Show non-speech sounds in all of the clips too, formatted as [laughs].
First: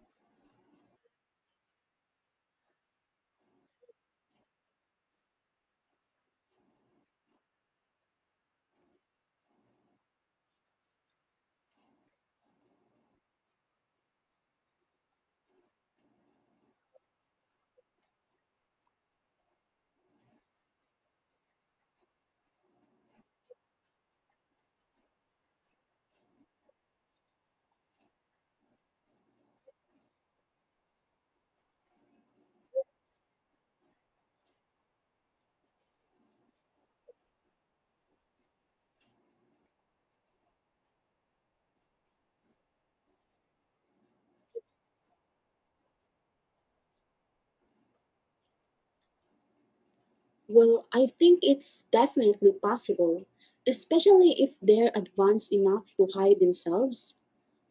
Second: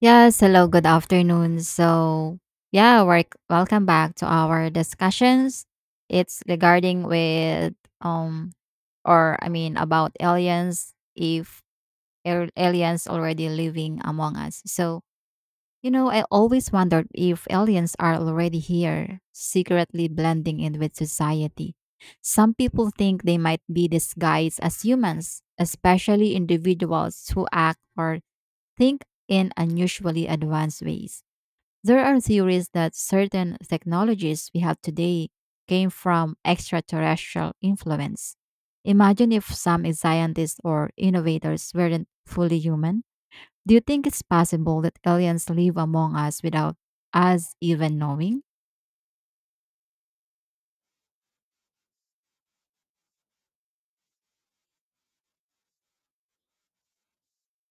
Yes, hello, good afternoon. Welcome back to our discussions. It's regarding with um or about aliens if aliens already living among us. I always wondered if aliens are already here, secretly blending in with society. Some people think they might be disguised as humans, especially individuals who act or think in unusually advanced ways. There are theories that certain technologies we have today came from extraterrestrial influence. Imagine if some scientists or innovators weren't fully human. Do you think it's possible that aliens live among us without us even knowing? Well, I think it's definitely possible, especially if they're advanced enough to hide themselves.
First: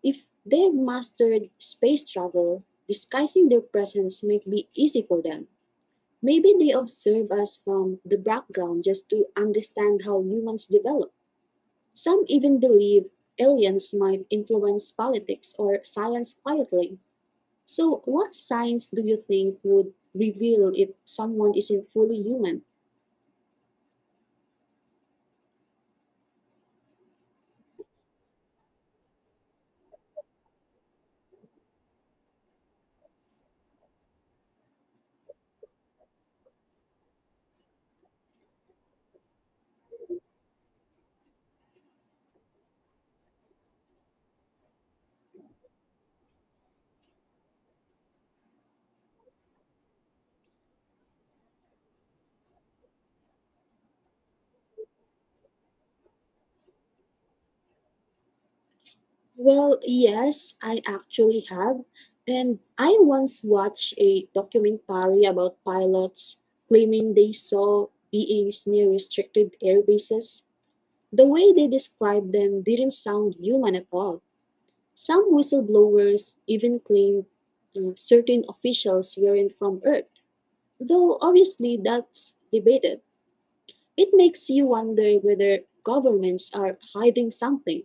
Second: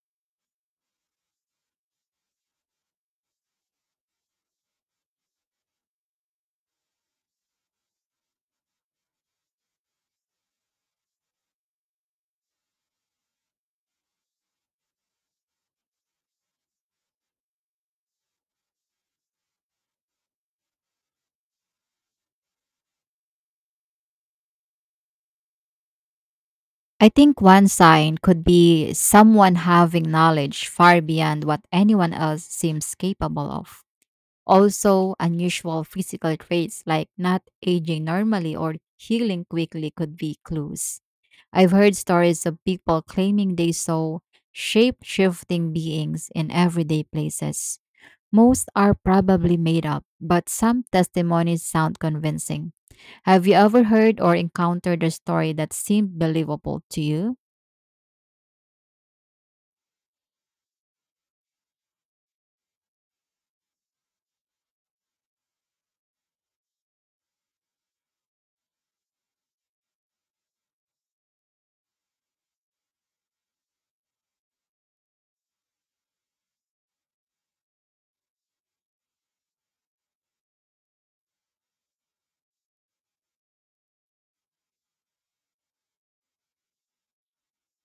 If they've mastered space travel, disguising their presence might be easy for them. Maybe they observe us from the background just to understand how humans develop. Some even believe aliens might influence politics or science quietly. So, what signs do you think would reveal if someone isn't fully human? I think one sign could be someone having knowledge far beyond what anyone else seems capable of. Also, unusual physical traits like not aging normally or healing quickly could be clues. I've heard stories of people claiming they saw shape shifting beings in everyday places. Most are probably made up, but some testimonies sound convincing. Have you ever heard or encountered a story that seemed believable to you? Well, yes, I actually have. And I once watched a documentary about pilots claiming they saw beings near restricted air bases. The way they described them didn't sound human at all. Some whistleblowers even claimed certain officials weren't from Earth, though obviously that's debated. It makes you wonder whether governments are hiding something.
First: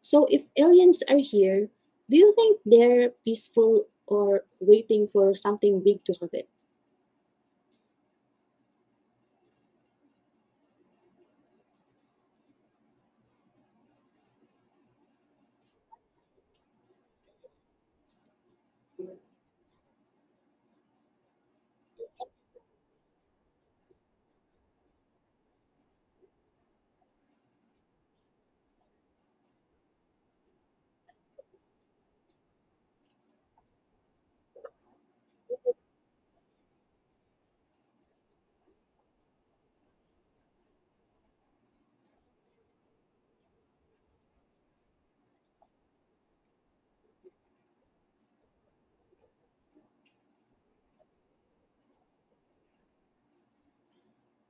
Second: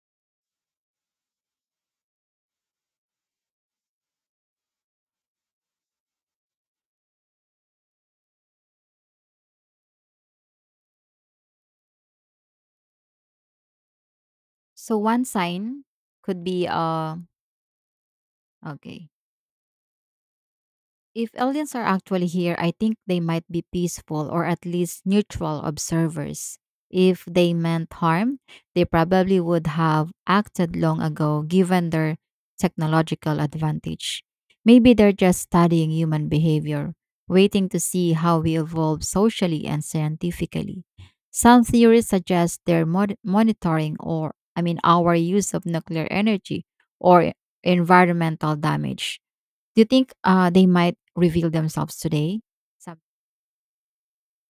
So, if aliens are here, do you think they're peaceful or waiting for something big to happen? So, one sign could be okay. If aliens are actually here, I think they might be peaceful or at least neutral observers. If they meant harm, they probably would have acted long ago given their technological advantage. Maybe they're just studying human behavior, waiting to see how we evolve socially and scientifically. Some theories suggest they're monitoring or our use of nuclear energy or environmental damage. Do you think they might reveal themselves today? Some-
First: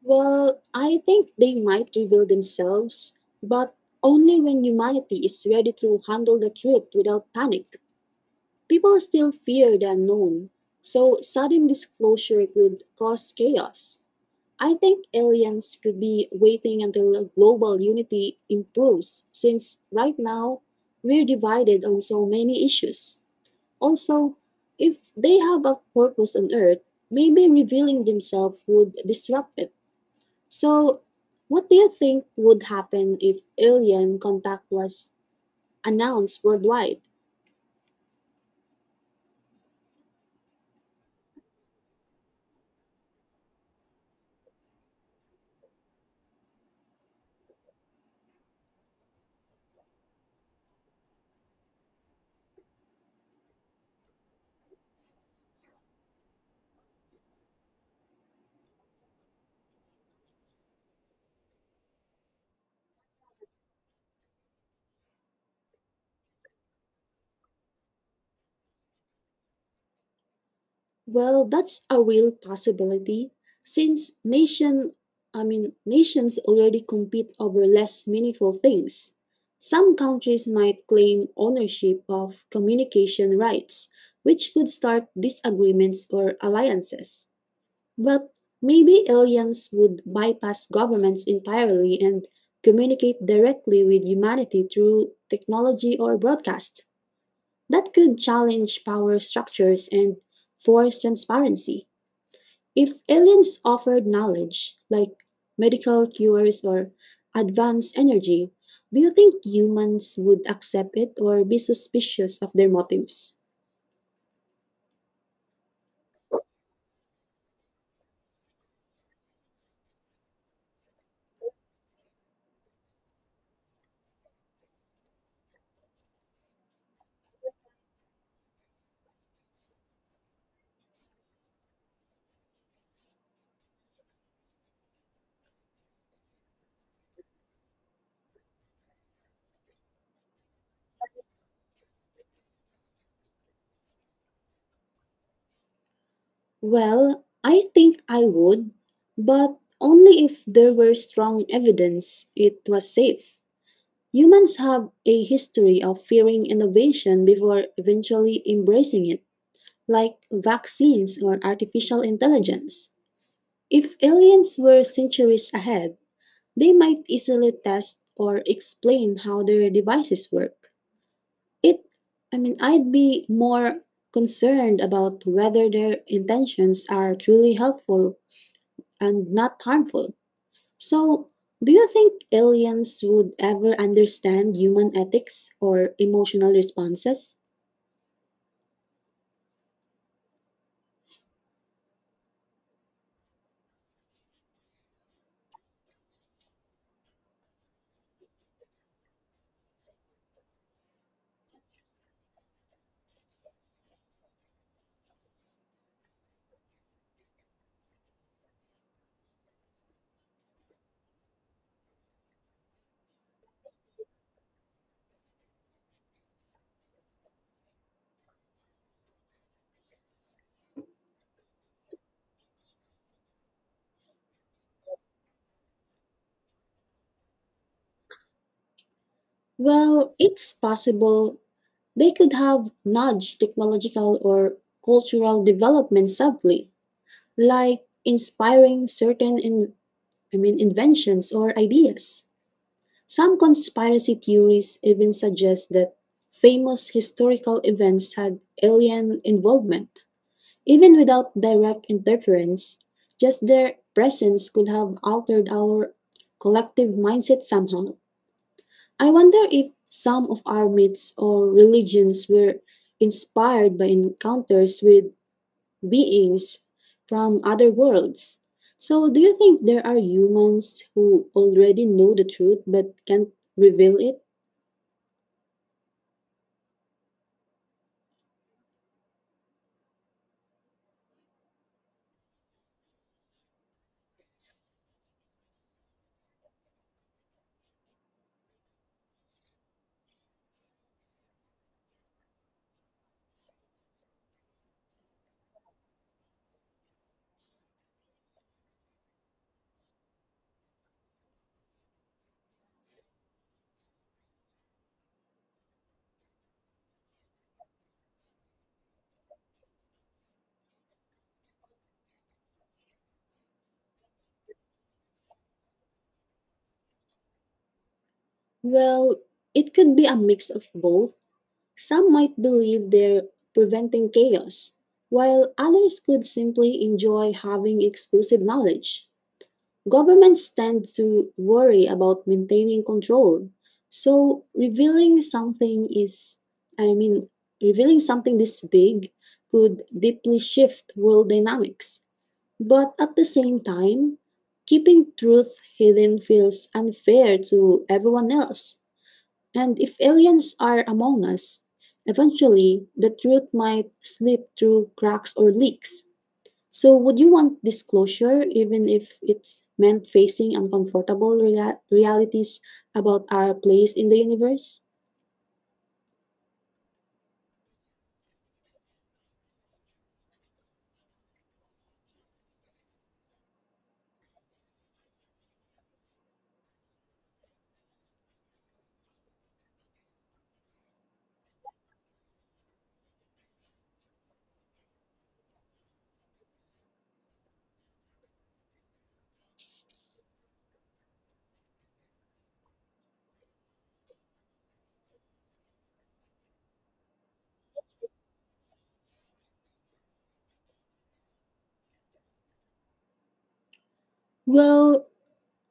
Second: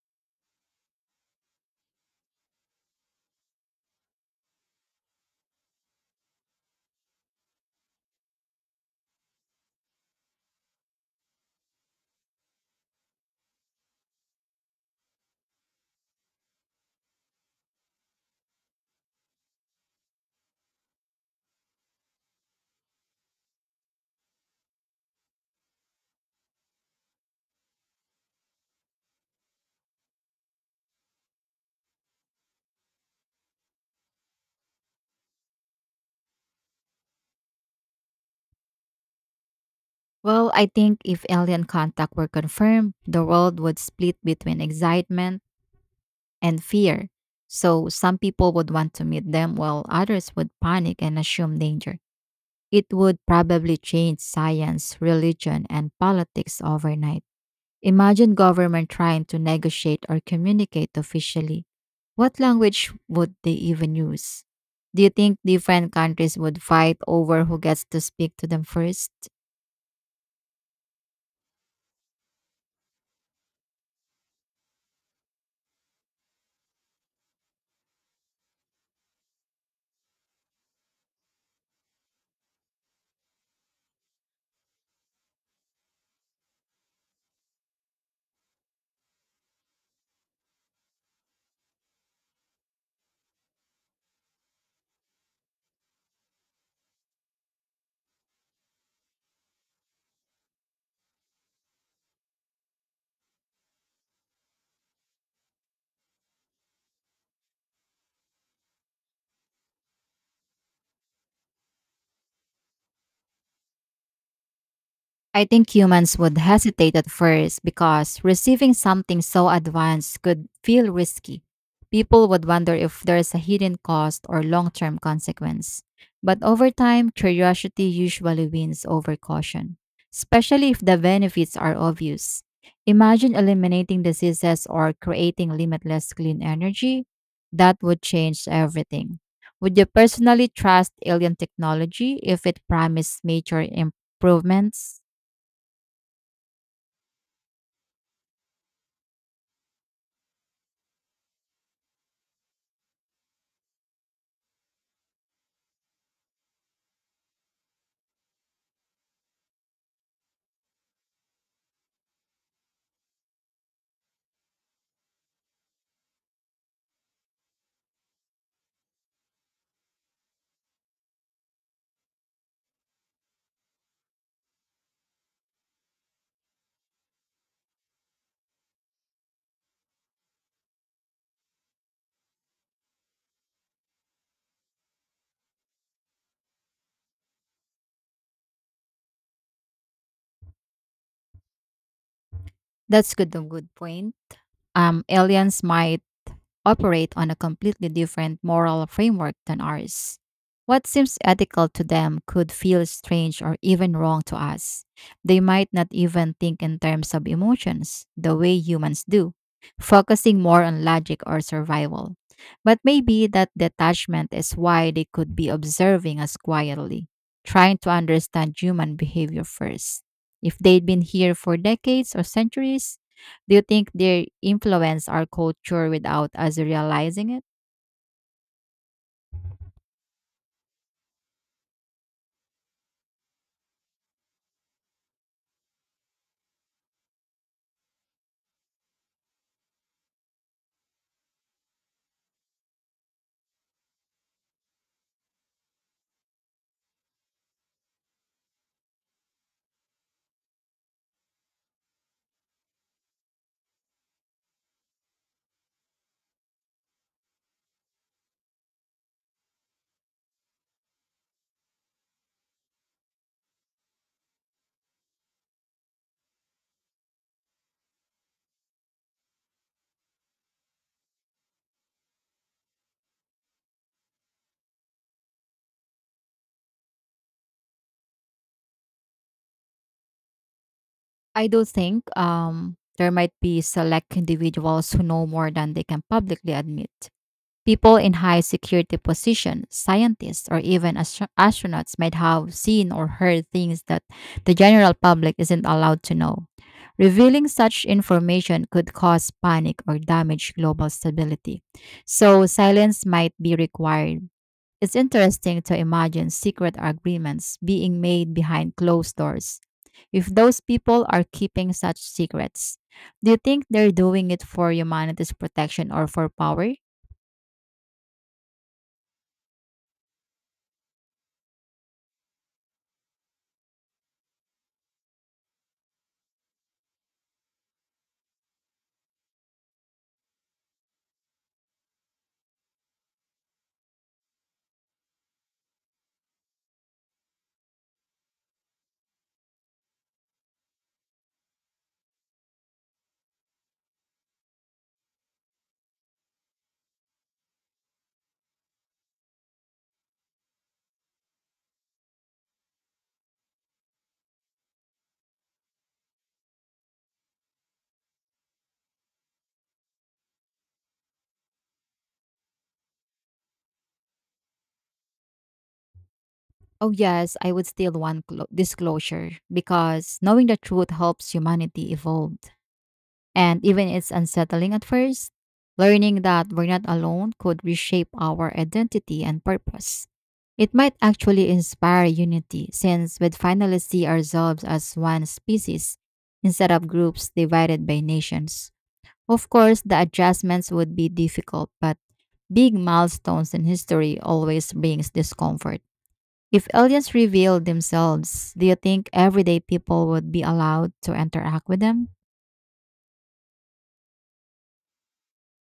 Well, I think they might reveal themselves, but only when humanity is ready to handle the truth without panic. People still fear the unknown, so sudden disclosure could cause chaos. I think aliens could be waiting until global unity improves, since right now we're divided on so many issues. Also, if they have a purpose on Earth, maybe revealing themselves would disrupt it. So, what do you think would happen if alien contact was announced worldwide? Well, I think if alien contact were confirmed, the world would split between excitement and fear. So some people would want to meet them, while others would panic and assume danger. It would probably change science, religion, and politics overnight. Imagine government trying to negotiate or communicate officially. What language would they even use? Do you think different countries would fight over who gets to speak to them first? Well, that's a real possibility since nations already compete over less meaningful things. Some countries might claim ownership of communication rights, which could start disagreements or alliances. But maybe aliens would bypass governments entirely and communicate directly with humanity through technology or broadcast. That could challenge power structures and force transparency. If aliens offered knowledge, like medical cures or advanced energy, do you think humans would accept it or be suspicious of their motives? I think humans would hesitate at first because receiving something so advanced could feel risky. People would wonder if there is a hidden cost or long term consequence. But over time, curiosity usually wins over caution, especially if the benefits are obvious. Imagine eliminating diseases or creating limitless clean energy. That would change everything. Would you personally trust alien technology if it promised major improvements? Well, I think I would, but only if there were strong evidence it was safe. Humans have a history of fearing innovation before eventually embracing it, like vaccines or artificial intelligence. If aliens were centuries ahead, they might easily test or explain how their devices work. It, I'd be more concerned about whether their intentions are truly helpful and not harmful. So, do you think aliens would ever understand human ethics or emotional responses? That's good a good point. Aliens might operate on a completely different moral framework than ours. What seems ethical to them could feel strange or even wrong to us. They might not even think in terms of emotions the way humans do, focusing more on logic or survival. But maybe that detachment is why they could be observing us quietly, trying to understand human behavior first. If they'd been here for decades or centuries, do you think they influence our culture without us realizing it? Well, it's possible they could have nudged technological or cultural development subtly, like inspiring certain in, I mean inventions or ideas. Some conspiracy theories even suggest that famous historical events had alien involvement. Even without direct interference, just their presence could have altered our collective mindset somehow. I wonder if some of our myths or religions were inspired by encounters with beings from other worlds. So, do you think there are humans who already know the truth but can't reveal it? I do think there might be select individuals who know more than they can publicly admit. People in high security positions, scientists, or even astronauts might have seen or heard things that the general public isn't allowed to know. Revealing such information could cause panic or damage global stability. So, silence might be required. It's interesting to imagine secret agreements being made behind closed doors. If those people are keeping such secrets, do you think they're doing it for humanity's protection or for power? Well, it could be a mix of both. Some might believe they're preventing chaos, while others could simply enjoy having exclusive knowledge. Governments tend to worry about maintaining control. So revealing something is, I mean, revealing something this big could deeply shift world dynamics. But at the same time, keeping truth hidden feels unfair to everyone else. And if aliens are among us, eventually the truth might slip through cracks or leaks. So, would you want disclosure even if it's meant facing uncomfortable realities about our place in the universe? Oh, yes, I would still want disclosure because knowing the truth helps humanity evolve. And even it's unsettling at first, learning that we're not alone could reshape our identity and purpose. It might actually inspire unity since we'd finally see ourselves as one species instead of groups divided by nations. Of course, the adjustments would be difficult, but big milestones in history always brings discomfort. If aliens revealed themselves, do you think everyday people would be allowed to interact with them? Well,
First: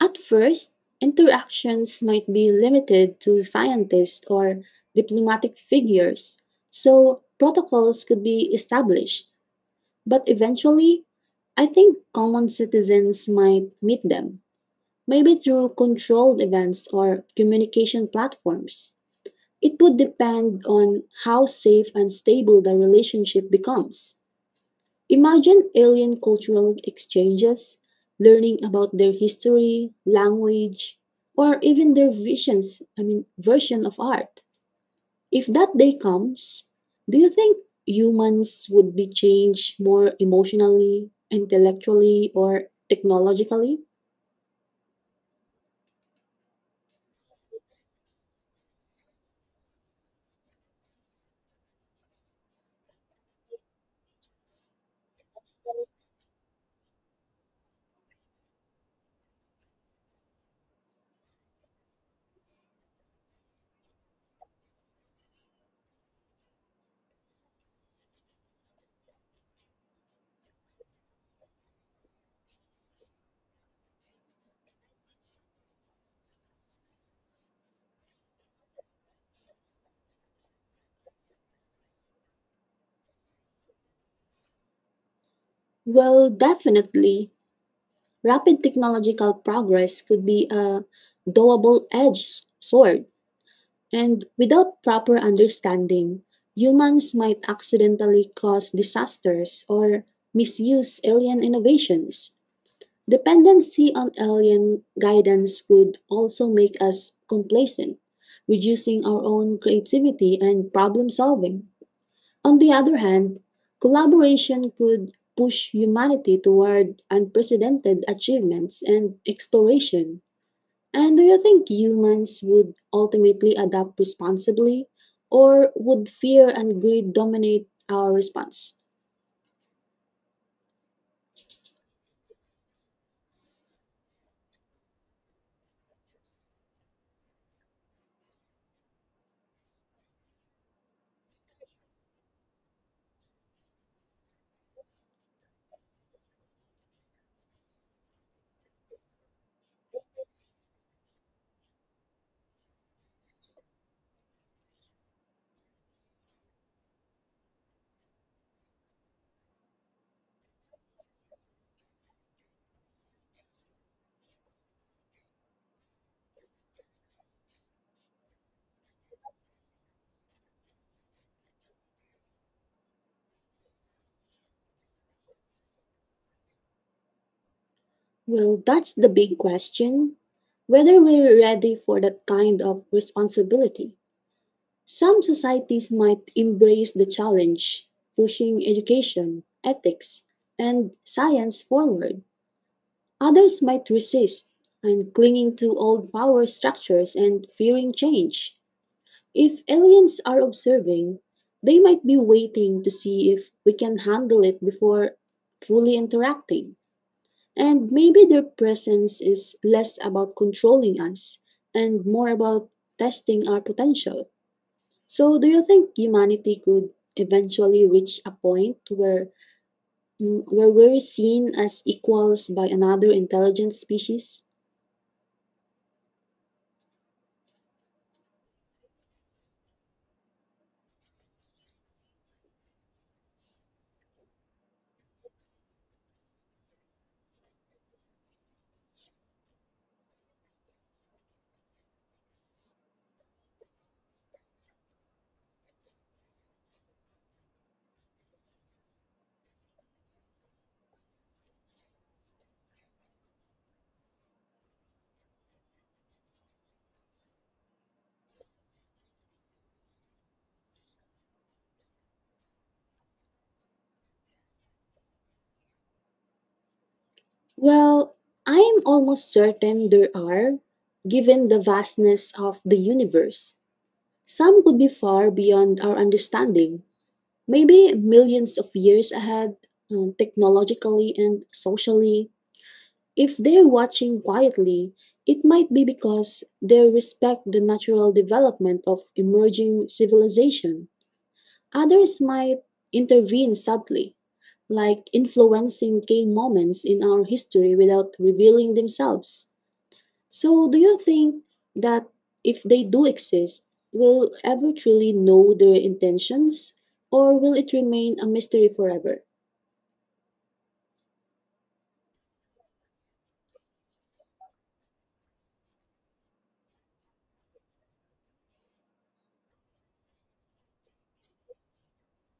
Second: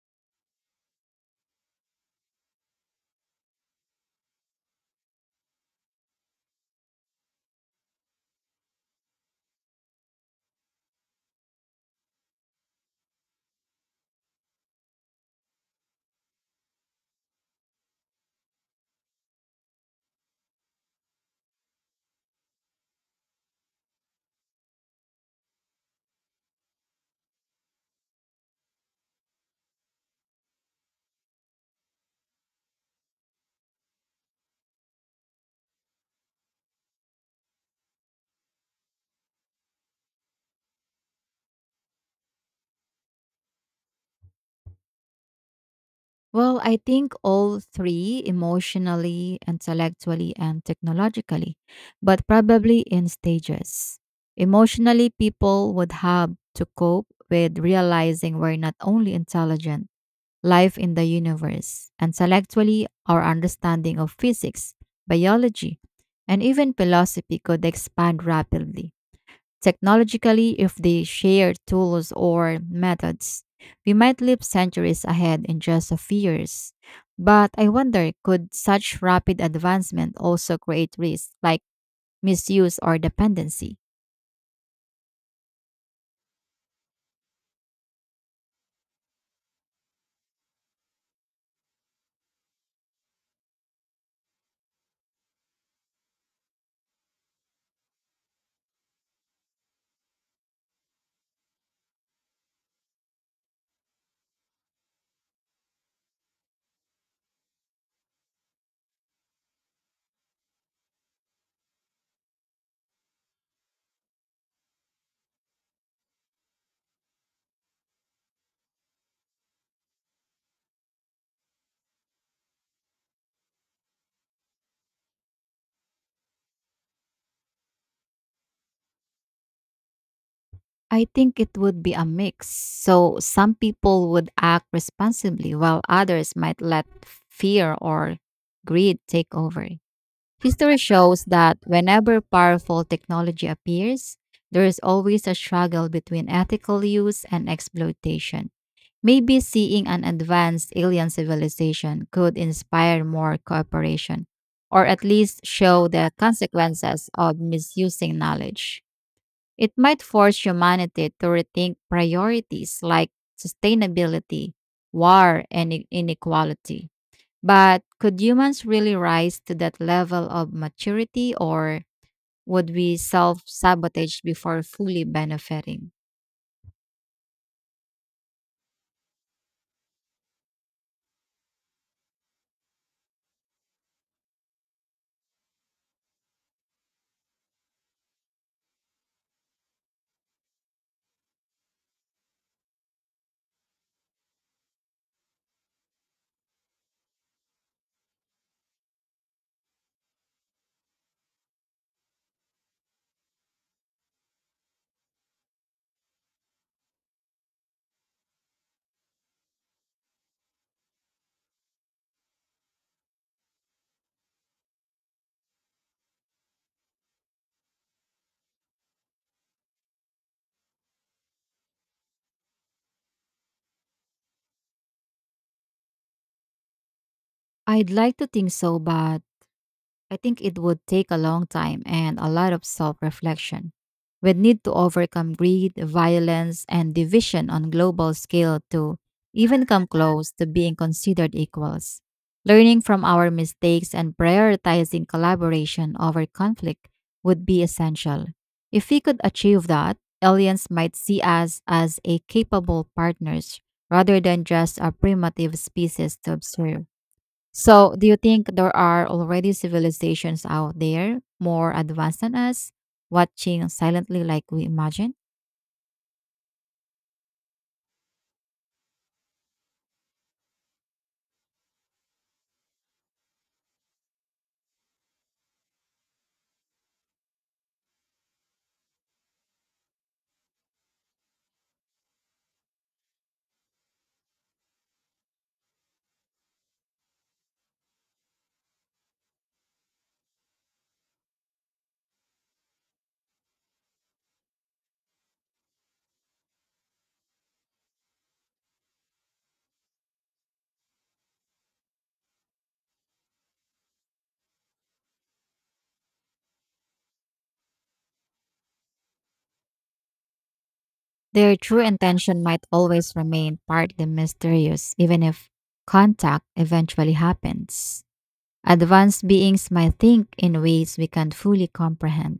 at first, interactions might be limited to scientists or diplomatic figures, so protocols could be established. But eventually, I think common citizens might meet them, maybe through controlled events or communication platforms. It would depend on how safe and stable the relationship becomes. Imagine alien cultural exchanges, learning about their history, language, or even their version of art. If that day comes, do you think humans would be changed more emotionally, intellectually, or technologically? Well, I think all three emotionally, intellectually, and technologically, but probably in stages. Emotionally, people would have to cope with realizing we're not only intelligent, life in the universe. Intellectually, our understanding of physics, biology, and even philosophy could expand rapidly. Technologically, if they share tools or methods, we might live centuries ahead in just a few years. But I wonder could such rapid advancement also create risks like misuse or dependency? Well, definitely. Rapid technological progress could be a double edged sword, and without proper understanding, humans might accidentally cause disasters or misuse alien innovations. Dependency on alien guidance could also make us complacent, reducing our own creativity and problem solving. On the other hand, collaboration could push humanity toward unprecedented achievements and exploration. And do you think humans would ultimately adapt responsibly, or would fear and greed dominate our response? I think it would be a mix. So some people would act responsibly while others might let fear or greed take over. History shows that whenever powerful technology appears, there is always a struggle between ethical use and exploitation. Maybe seeing an advanced alien civilization could inspire more cooperation, or at least show the consequences of misusing knowledge. It might force humanity to rethink priorities like sustainability, war, and inequality. But could humans really rise to that level of maturity, or would we self sabotage before fully benefiting? Well, that's the big question whether we're ready for that kind of responsibility. Some societies might embrace the challenge, pushing education, ethics, and science forward. Others might resist and clinging to old power structures and fearing change. If aliens are observing, they might be waiting to see if we can handle it before fully interacting. And maybe their presence is less about controlling us and more about testing our potential. So, do you think humanity could eventually reach a point where we're seen as equals by another intelligent species? I'd like to think so, but I think it would take a long time and a lot of self reflection. We'd need to overcome greed, violence, and division on global scale to even come close to being considered equals. Learning from our mistakes and prioritizing collaboration over conflict would be essential. If we could achieve that, aliens might see us as a capable partners rather than just a primitive species to observe. So, do you think there are already civilizations out there more advanced than us, watching silently like we imagine? Well, I'm almost certain there are, given the vastness of the universe. Some could be far beyond our understanding, maybe millions of years ahead, technologically and socially. If they're watching quietly, it might be because they respect the natural development of emerging civilization. Others might intervene subtly, like influencing key moments in our history without revealing themselves. So, do you think that if they do exist, we'll ever truly know their intentions, or will it remain a mystery forever? Their true intention might always remain partly mysterious, even if contact eventually happens. Advanced beings might think in ways we can't fully comprehend,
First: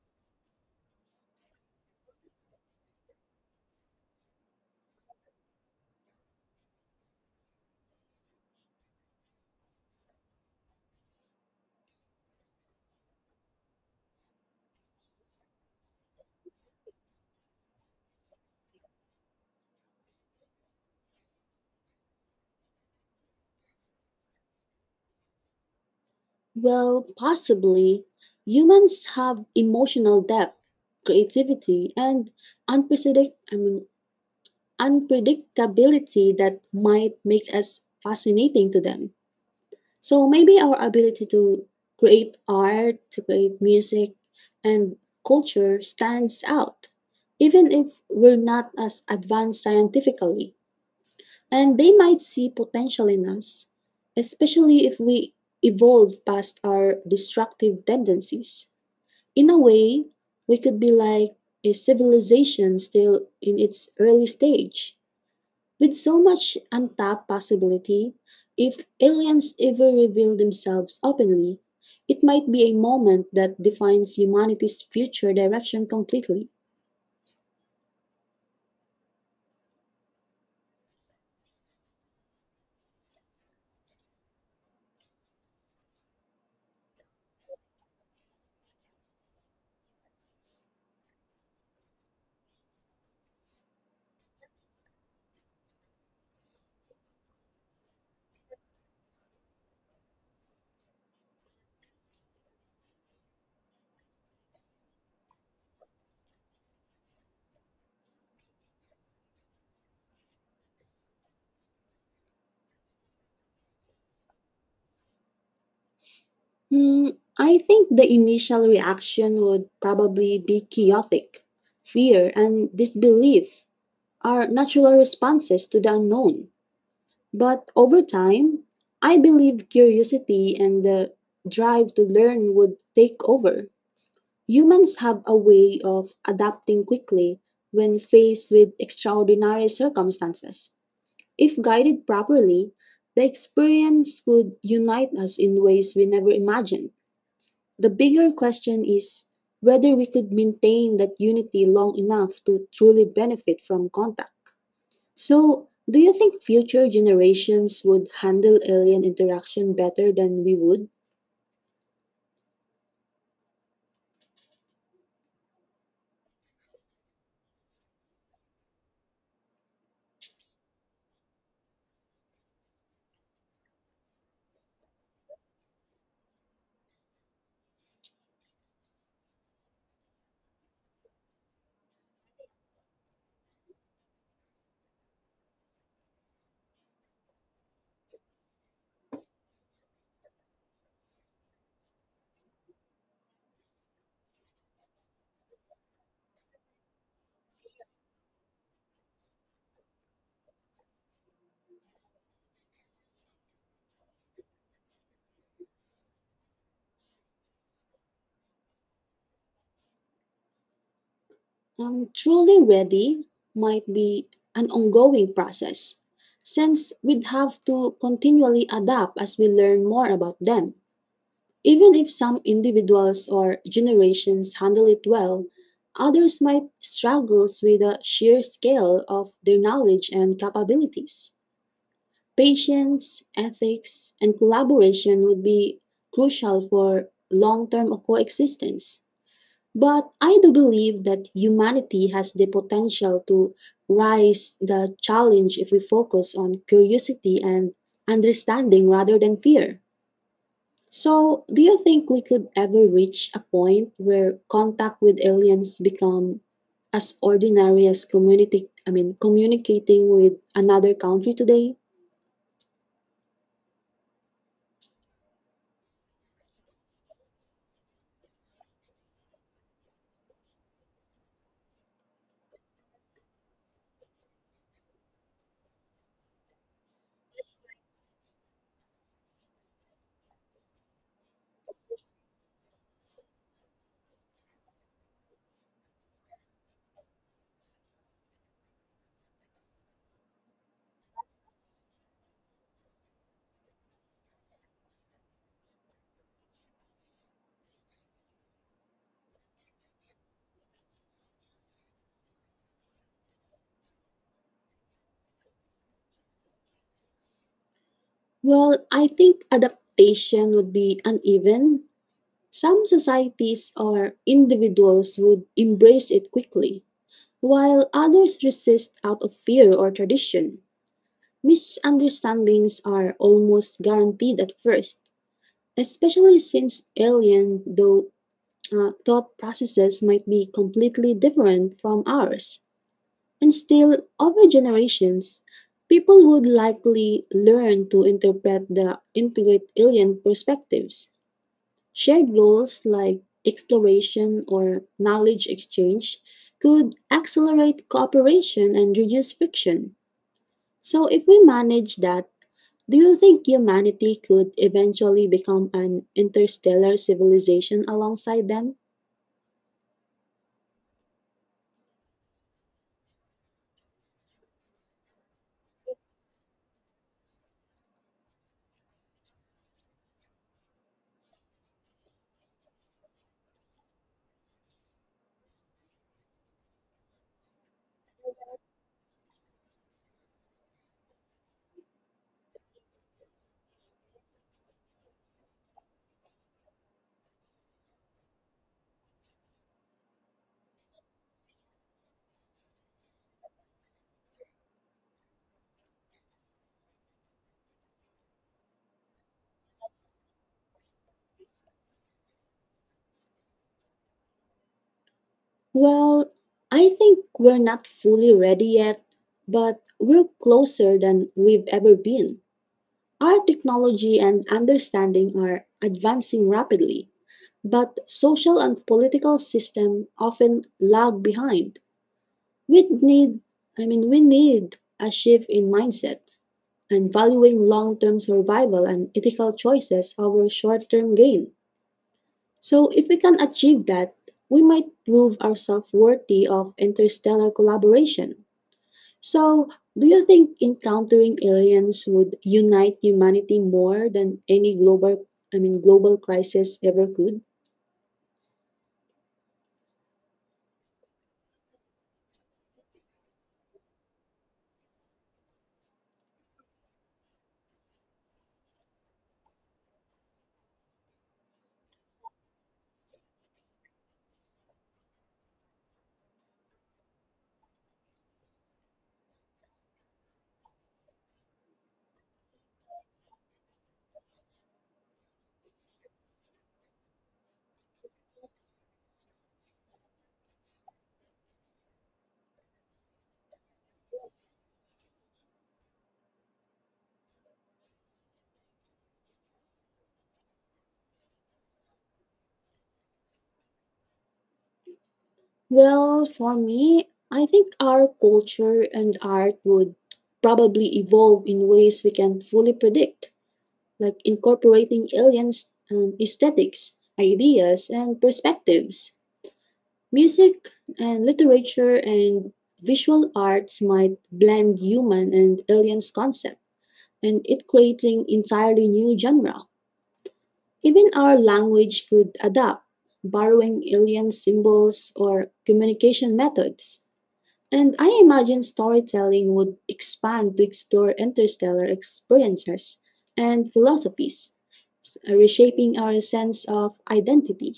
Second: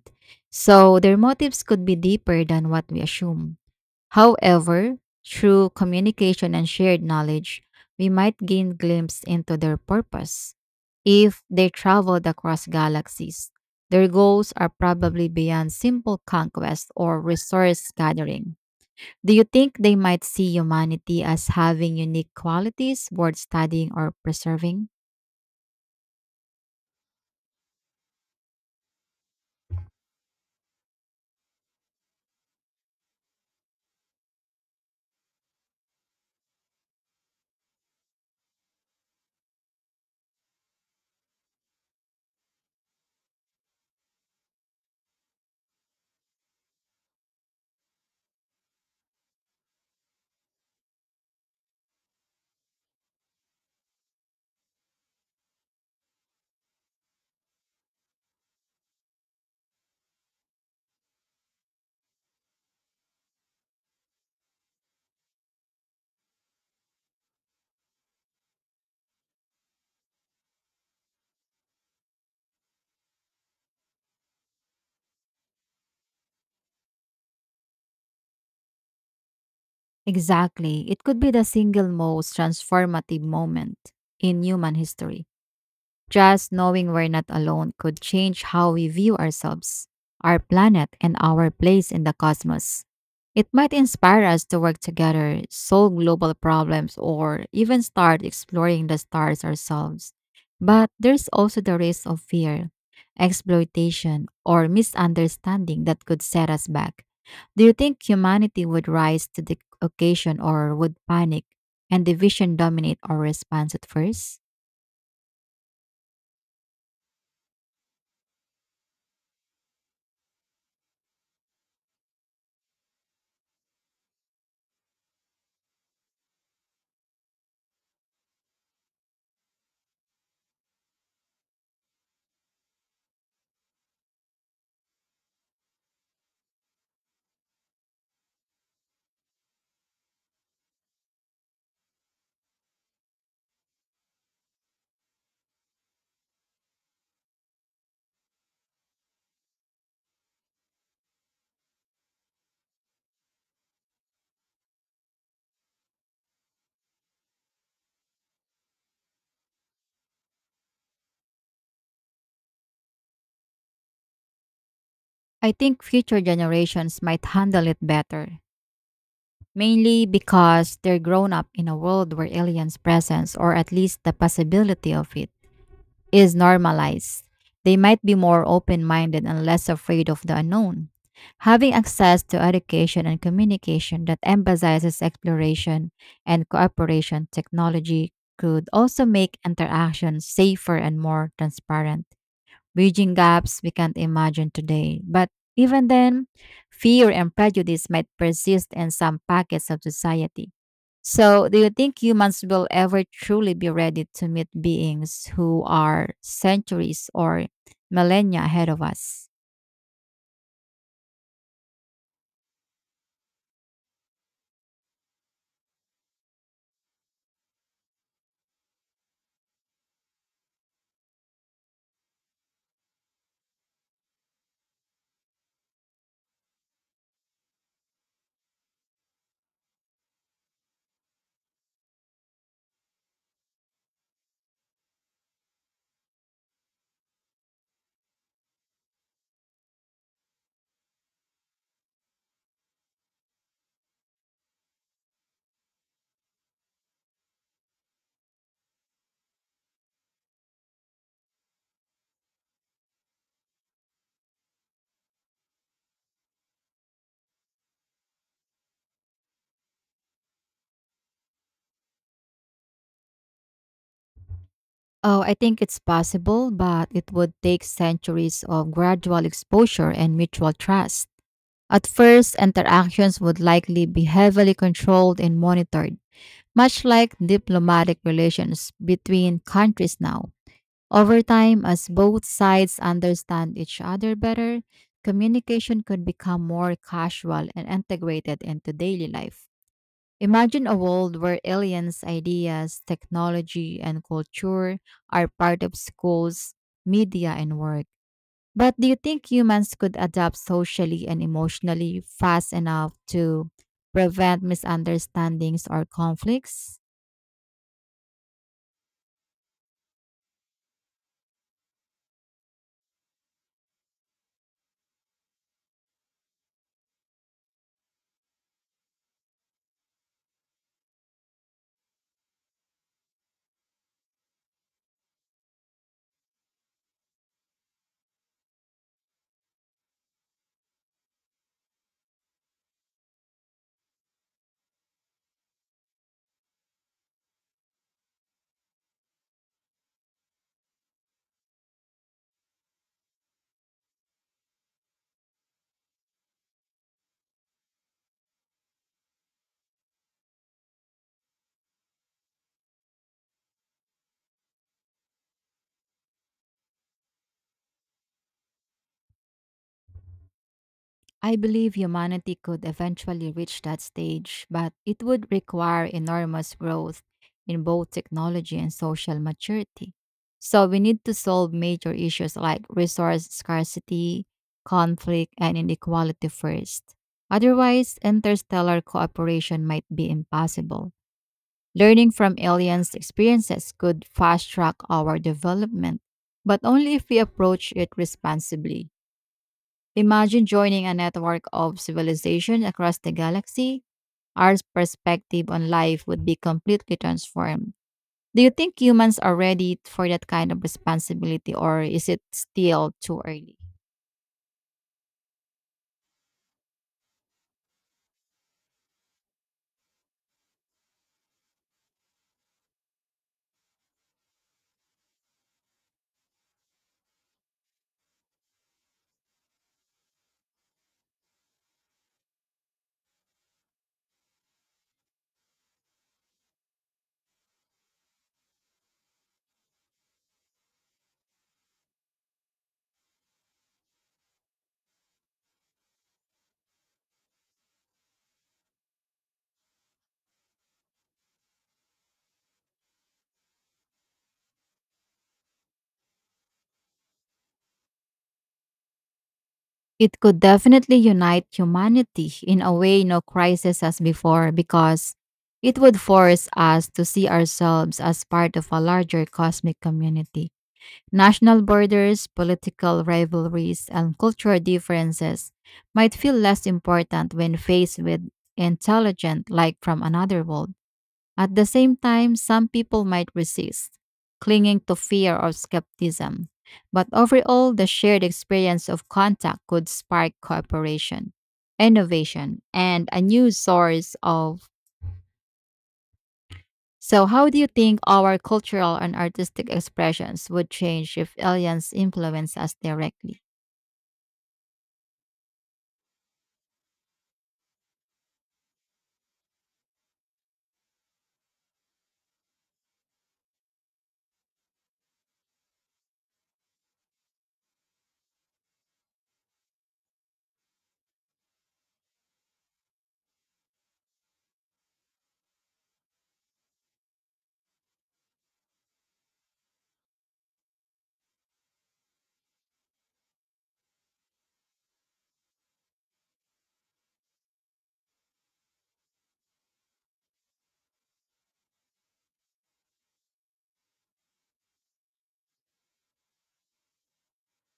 so their motives could be deeper than what we assume. However, through communication and shared knowledge, we might gain glimpse into their purpose. If they traveled across galaxies, their goals are probably beyond simple conquest or resource gathering. Do you think they might see humanity as having unique qualities worth studying or preserving? Well, possibly. Humans have emotional depth, creativity, and unprecedented, I mean, unpredictability that might make us fascinating to them. So maybe our ability to create art, to create music, and culture stands out, even if we're not as advanced scientifically. And they might see potential in us, especially if we evolve past our destructive tendencies. In a way, we could be like a civilization still in its early stage with so much untapped possibility. If aliens ever reveal themselves openly, it might be a moment that defines humanity's future direction completely. Exactly. It could be the single most transformative moment in human history. Just knowing we're not alone could change how we view ourselves, our planet, and our place in the cosmos. It might inspire us to work together, solve global problems, or even start exploring the stars ourselves. But there's also the risk of fear, exploitation, or misunderstanding that could set us back. Do you think humanity would rise to the occasion or would panic and division dominate our response at first? Hmm, I think the initial reaction would probably be chaotic. Fear and disbelief are natural responses to the unknown. But over time, I believe curiosity and the drive to learn would take over. Humans have a way of adapting quickly when faced with extraordinary circumstances. If guided properly, the experience could unite us in ways we never imagined. The bigger question is whether we could maintain that unity long enough to truly benefit from contact. So, do you think future generations would handle alien interaction better than we would? I think future generations might handle it better, mainly because they're grown up in a world where aliens' presence, or at least the possibility of it, is normalized. They might be more open minded and less afraid of the unknown. Having access to education and communication that emphasizes exploration and cooperation technology could also make interactions safer and more transparent bridging gaps we can't imagine today. But even then, fear and prejudice might persist in some pockets of society. So, do you think humans will ever truly be ready to meet beings who are centuries or millennia ahead of us? Truly ready might be an ongoing process, since we'd have to continually adapt as we learn more about them. Even if some individuals or generations handle it well, others might struggle with the sheer scale of their knowledge and capabilities. Patience, ethics, and collaboration would be crucial for long term coexistence. But I do believe that humanity has the potential to rise the challenge if we focus on curiosity and understanding rather than fear. So, do you think we could ever reach a point where contact with aliens become as ordinary as community I mean communicating with another country today? Oh, I think it's possible, but it would take centuries of gradual exposure and mutual trust. At first, interactions would likely be heavily controlled and monitored much like diplomatic relations between countries now. Over time, as both sides understand each other better, communication could become more casual and integrated into daily life. Imagine a world where aliens' ideas, technology, and culture are part of schools, media, and work. But do you think humans could adapt socially and emotionally fast enough to prevent misunderstandings or conflicts? Well, I think adaptation would be uneven. Some societies or individuals would embrace it quickly, while others resist out of fear or tradition, misunderstandings are almost guaranteed at first, especially since alien thought processes might be completely different from ours. And still, over generations, people would likely learn to interpret the integrate alien perspectives. Shared goals like exploration or knowledge exchange could accelerate cooperation and reduce friction. So, if we manage that, do you think humanity could eventually become an interstellar civilization alongside them? I believe humanity could eventually reach that stage, but it would require enormous growth in both technology and social maturity. So we need to solve major issues like resource scarcity, conflict, and inequality first. Otherwise, interstellar cooperation might be impossible. Learning from aliens' experiences could fast track our development, but only if we approach it responsibly. Imagine joining a network of civilizations across the galaxy. Our perspective on life would be completely transformed. Do you think humans are ready for that kind of responsibility, or is it still too early? Well, I think we're not fully ready yet, but we're closer than we've ever been. Our technology and understanding are advancing rapidly, but social and political system often lag behind. We need, we need a shift in mindset and valuing long-term survival and ethical choices over short-term gain. So if we can achieve that, we might prove ourselves worthy of interstellar collaboration. So, do you think encountering aliens would unite humanity more than any global crisis ever could? It could definitely unite humanity in a way no crisis has before because it would force us to see ourselves as part of a larger cosmic community. National borders, political rivalries, and cultural differences might feel less important when faced with intelligent like from another world. At the same time, some people might resist, clinging to fear or skepticism. But overall, the shared experience of contact could spark cooperation, innovation, and a new source of. So, how do you think our cultural and artistic expressions would change if aliens influence us directly? Well, for me, I think our culture and art would probably evolve in ways we can't fully predict, like incorporating aliens' aesthetics, ideas, and perspectives. Music and literature and visual arts might blend human and aliens' concept, and it creating entirely new genre. Even our language could adapt, borrowing alien symbols or communication methods. And I imagine storytelling would expand to explore interstellar experiences and philosophies, reshaping our sense of identity.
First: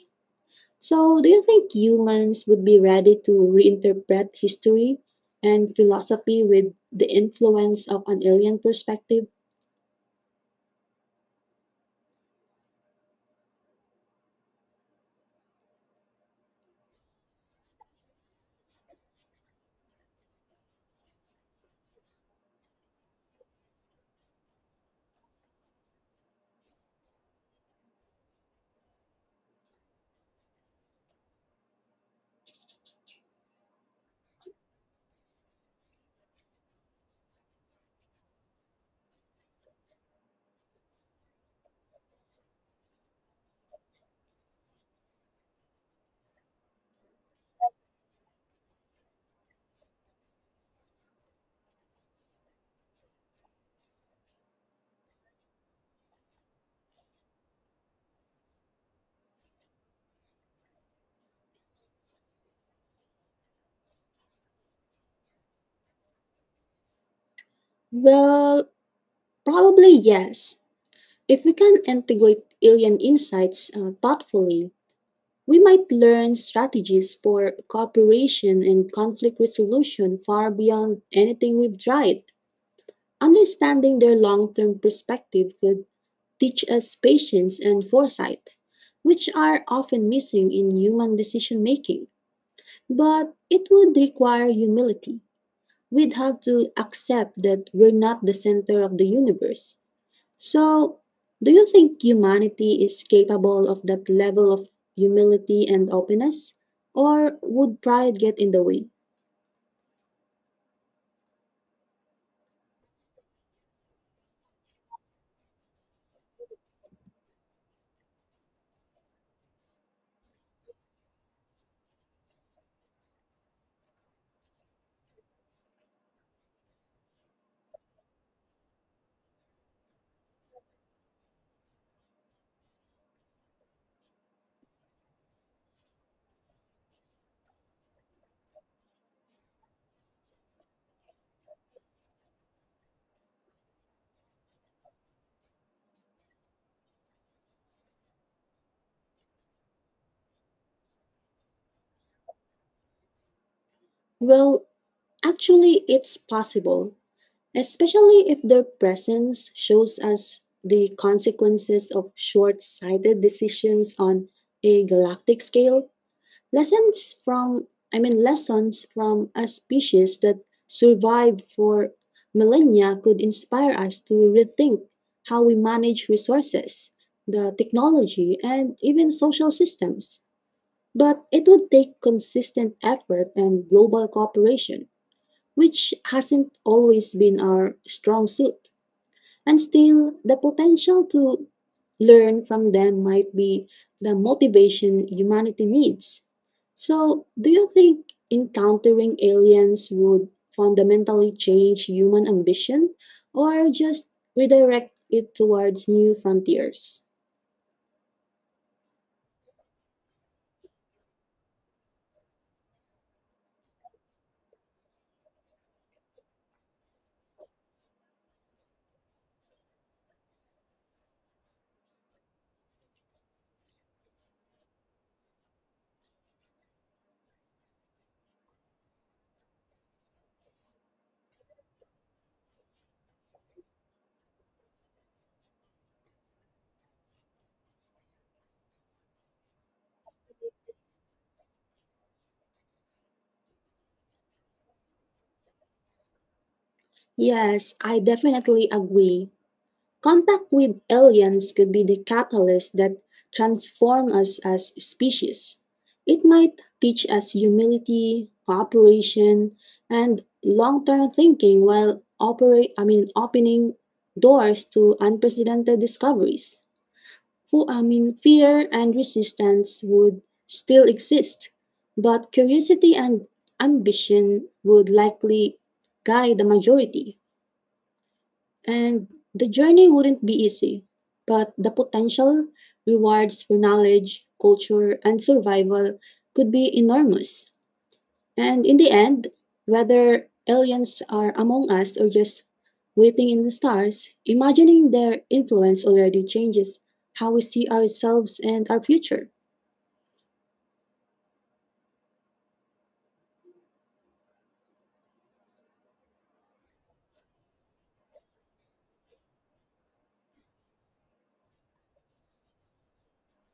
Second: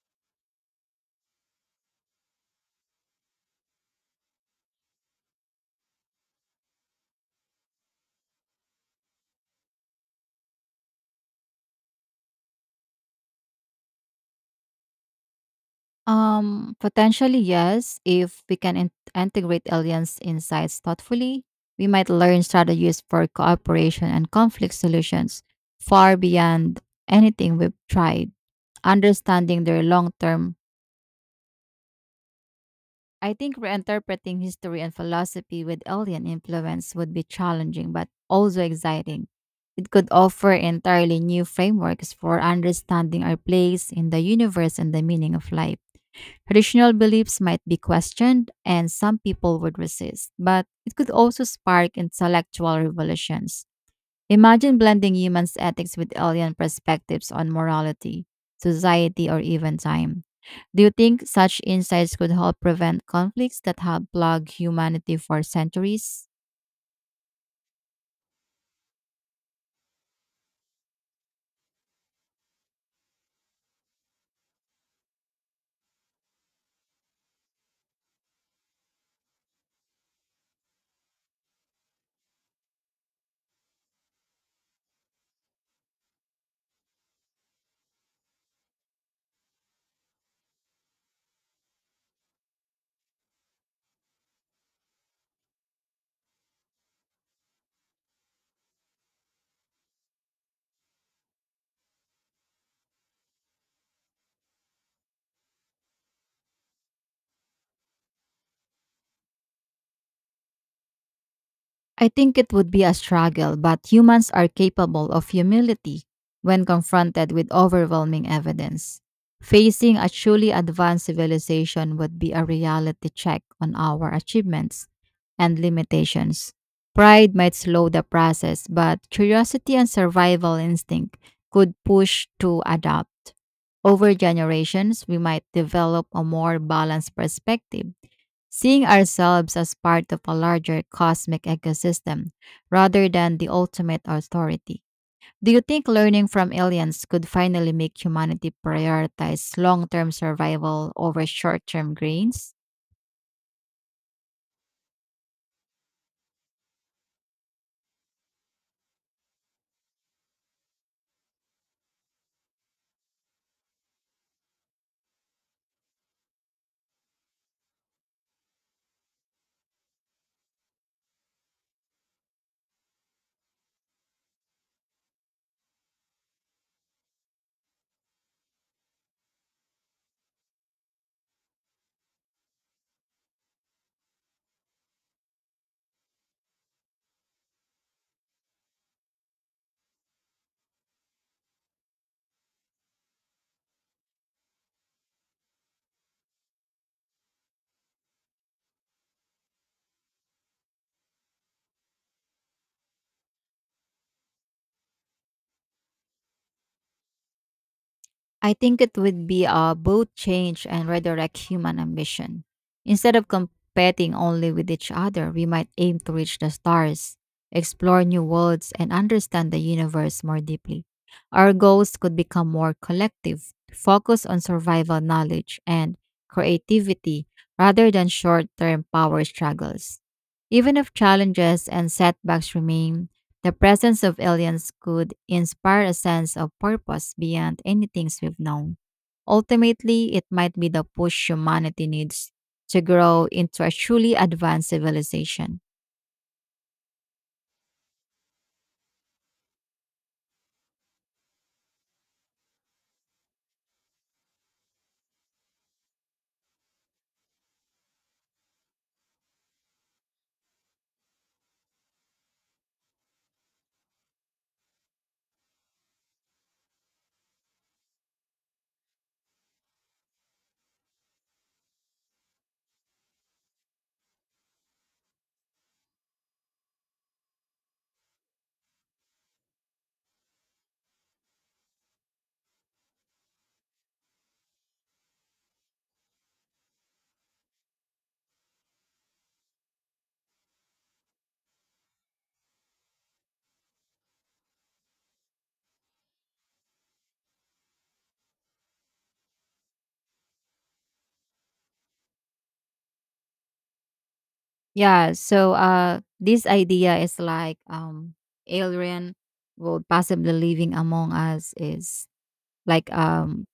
So, do you think humans would be ready to reinterpret history and philosophy with the influence of an alien perspective? Potentially, yes. If we can integrate aliens' insights thoughtfully, we might learn strategies for cooperation and conflict solutions far beyond anything we've tried. Understanding their long term, I think reinterpreting history and philosophy with alien influence would be challenging but also exciting. It could offer entirely new frameworks for understanding our place in the universe and the meaning of life. Traditional beliefs might be questioned and some people would resist, but it could also spark intellectual revolutions. Imagine blending humans' ethics with alien perspectives on morality, society, or even time. Do you think such insights could help prevent conflicts that have plagued humanity for centuries? Well, probably yes. If we can integrate alien insights thoughtfully, we might learn strategies for cooperation and conflict resolution far beyond anything we've tried. Understanding their long term perspective could teach us patience and foresight, which are often missing in human decision making. But it would require humility. We'd have to accept that we're not the center of the universe. So, do you think humanity is capable of that level of humility and openness? Or would pride get in the way? I think it would be a struggle, but humans are capable of humility when confronted with overwhelming evidence. Facing a truly advanced civilization would be a reality check on our achievements and limitations. Pride might slow the process, but curiosity and survival instinct could push to adapt. Over generations, we might develop a more balanced perspective seeing ourselves as part of a larger cosmic ecosystem rather than the ultimate authority. Do you think learning from aliens could finally make humanity prioritize long term survival over short term gains? Well, actually, it's possible, especially if their presence shows us the consequences of short sighted decisions on a galactic scale. Lessons from, lessons from a species that survived for millennia could inspire us to rethink how we manage resources, the technology, and even social systems. But it would take consistent effort and global cooperation, which hasn't always been our strong suit. And still, the potential to learn from them might be the motivation humanity needs. So, do you think encountering aliens would fundamentally change human ambition or just redirect it towards new frontiers? I think it would be both change and redirect human ambition. Instead of competing only with each other, we might aim to reach the stars, explore new worlds, and understand the universe more deeply. Our goals could become more collective, focus on survival knowledge and creativity rather than short term power struggles. Even if challenges and setbacks remain, the presence of aliens could inspire a sense of purpose beyond anything we've known. Ultimately, it might be the push humanity needs to grow into a truly advanced civilization. Yes, I definitely agree. Contact with aliens could be the catalyst that transform us as species. It might teach us humility, cooperation, and long-term thinking while operate I mean opening doors to unprecedented discoveries. Fear and resistance would still exist, but curiosity and ambition would likely guide the majority. And the journey wouldn't be easy, but the potential rewards for knowledge, culture, and survival could be enormous. And in the end, whether aliens are among us or just waiting in the stars, imagining their influence already changes how we see ourselves and our future. Yeah, so this idea is alien world possibly living among us is like um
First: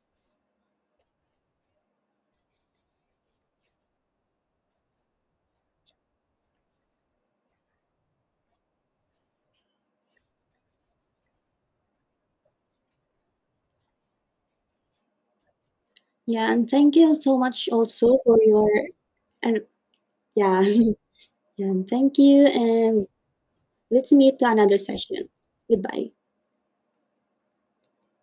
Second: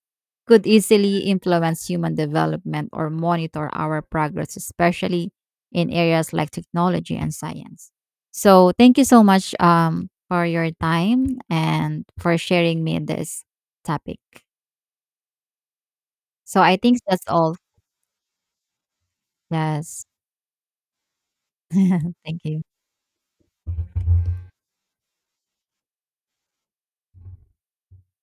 could easily influence human development or monitor our progress, especially in areas like technology and science. So, thank you so much for your time and for sharing me this topic. Yeah, So, and I thank think you that's so all. much also for your, and Yes. yeah, [laughs] and thank Thank you, you. and let's meet to another session. Goodbye.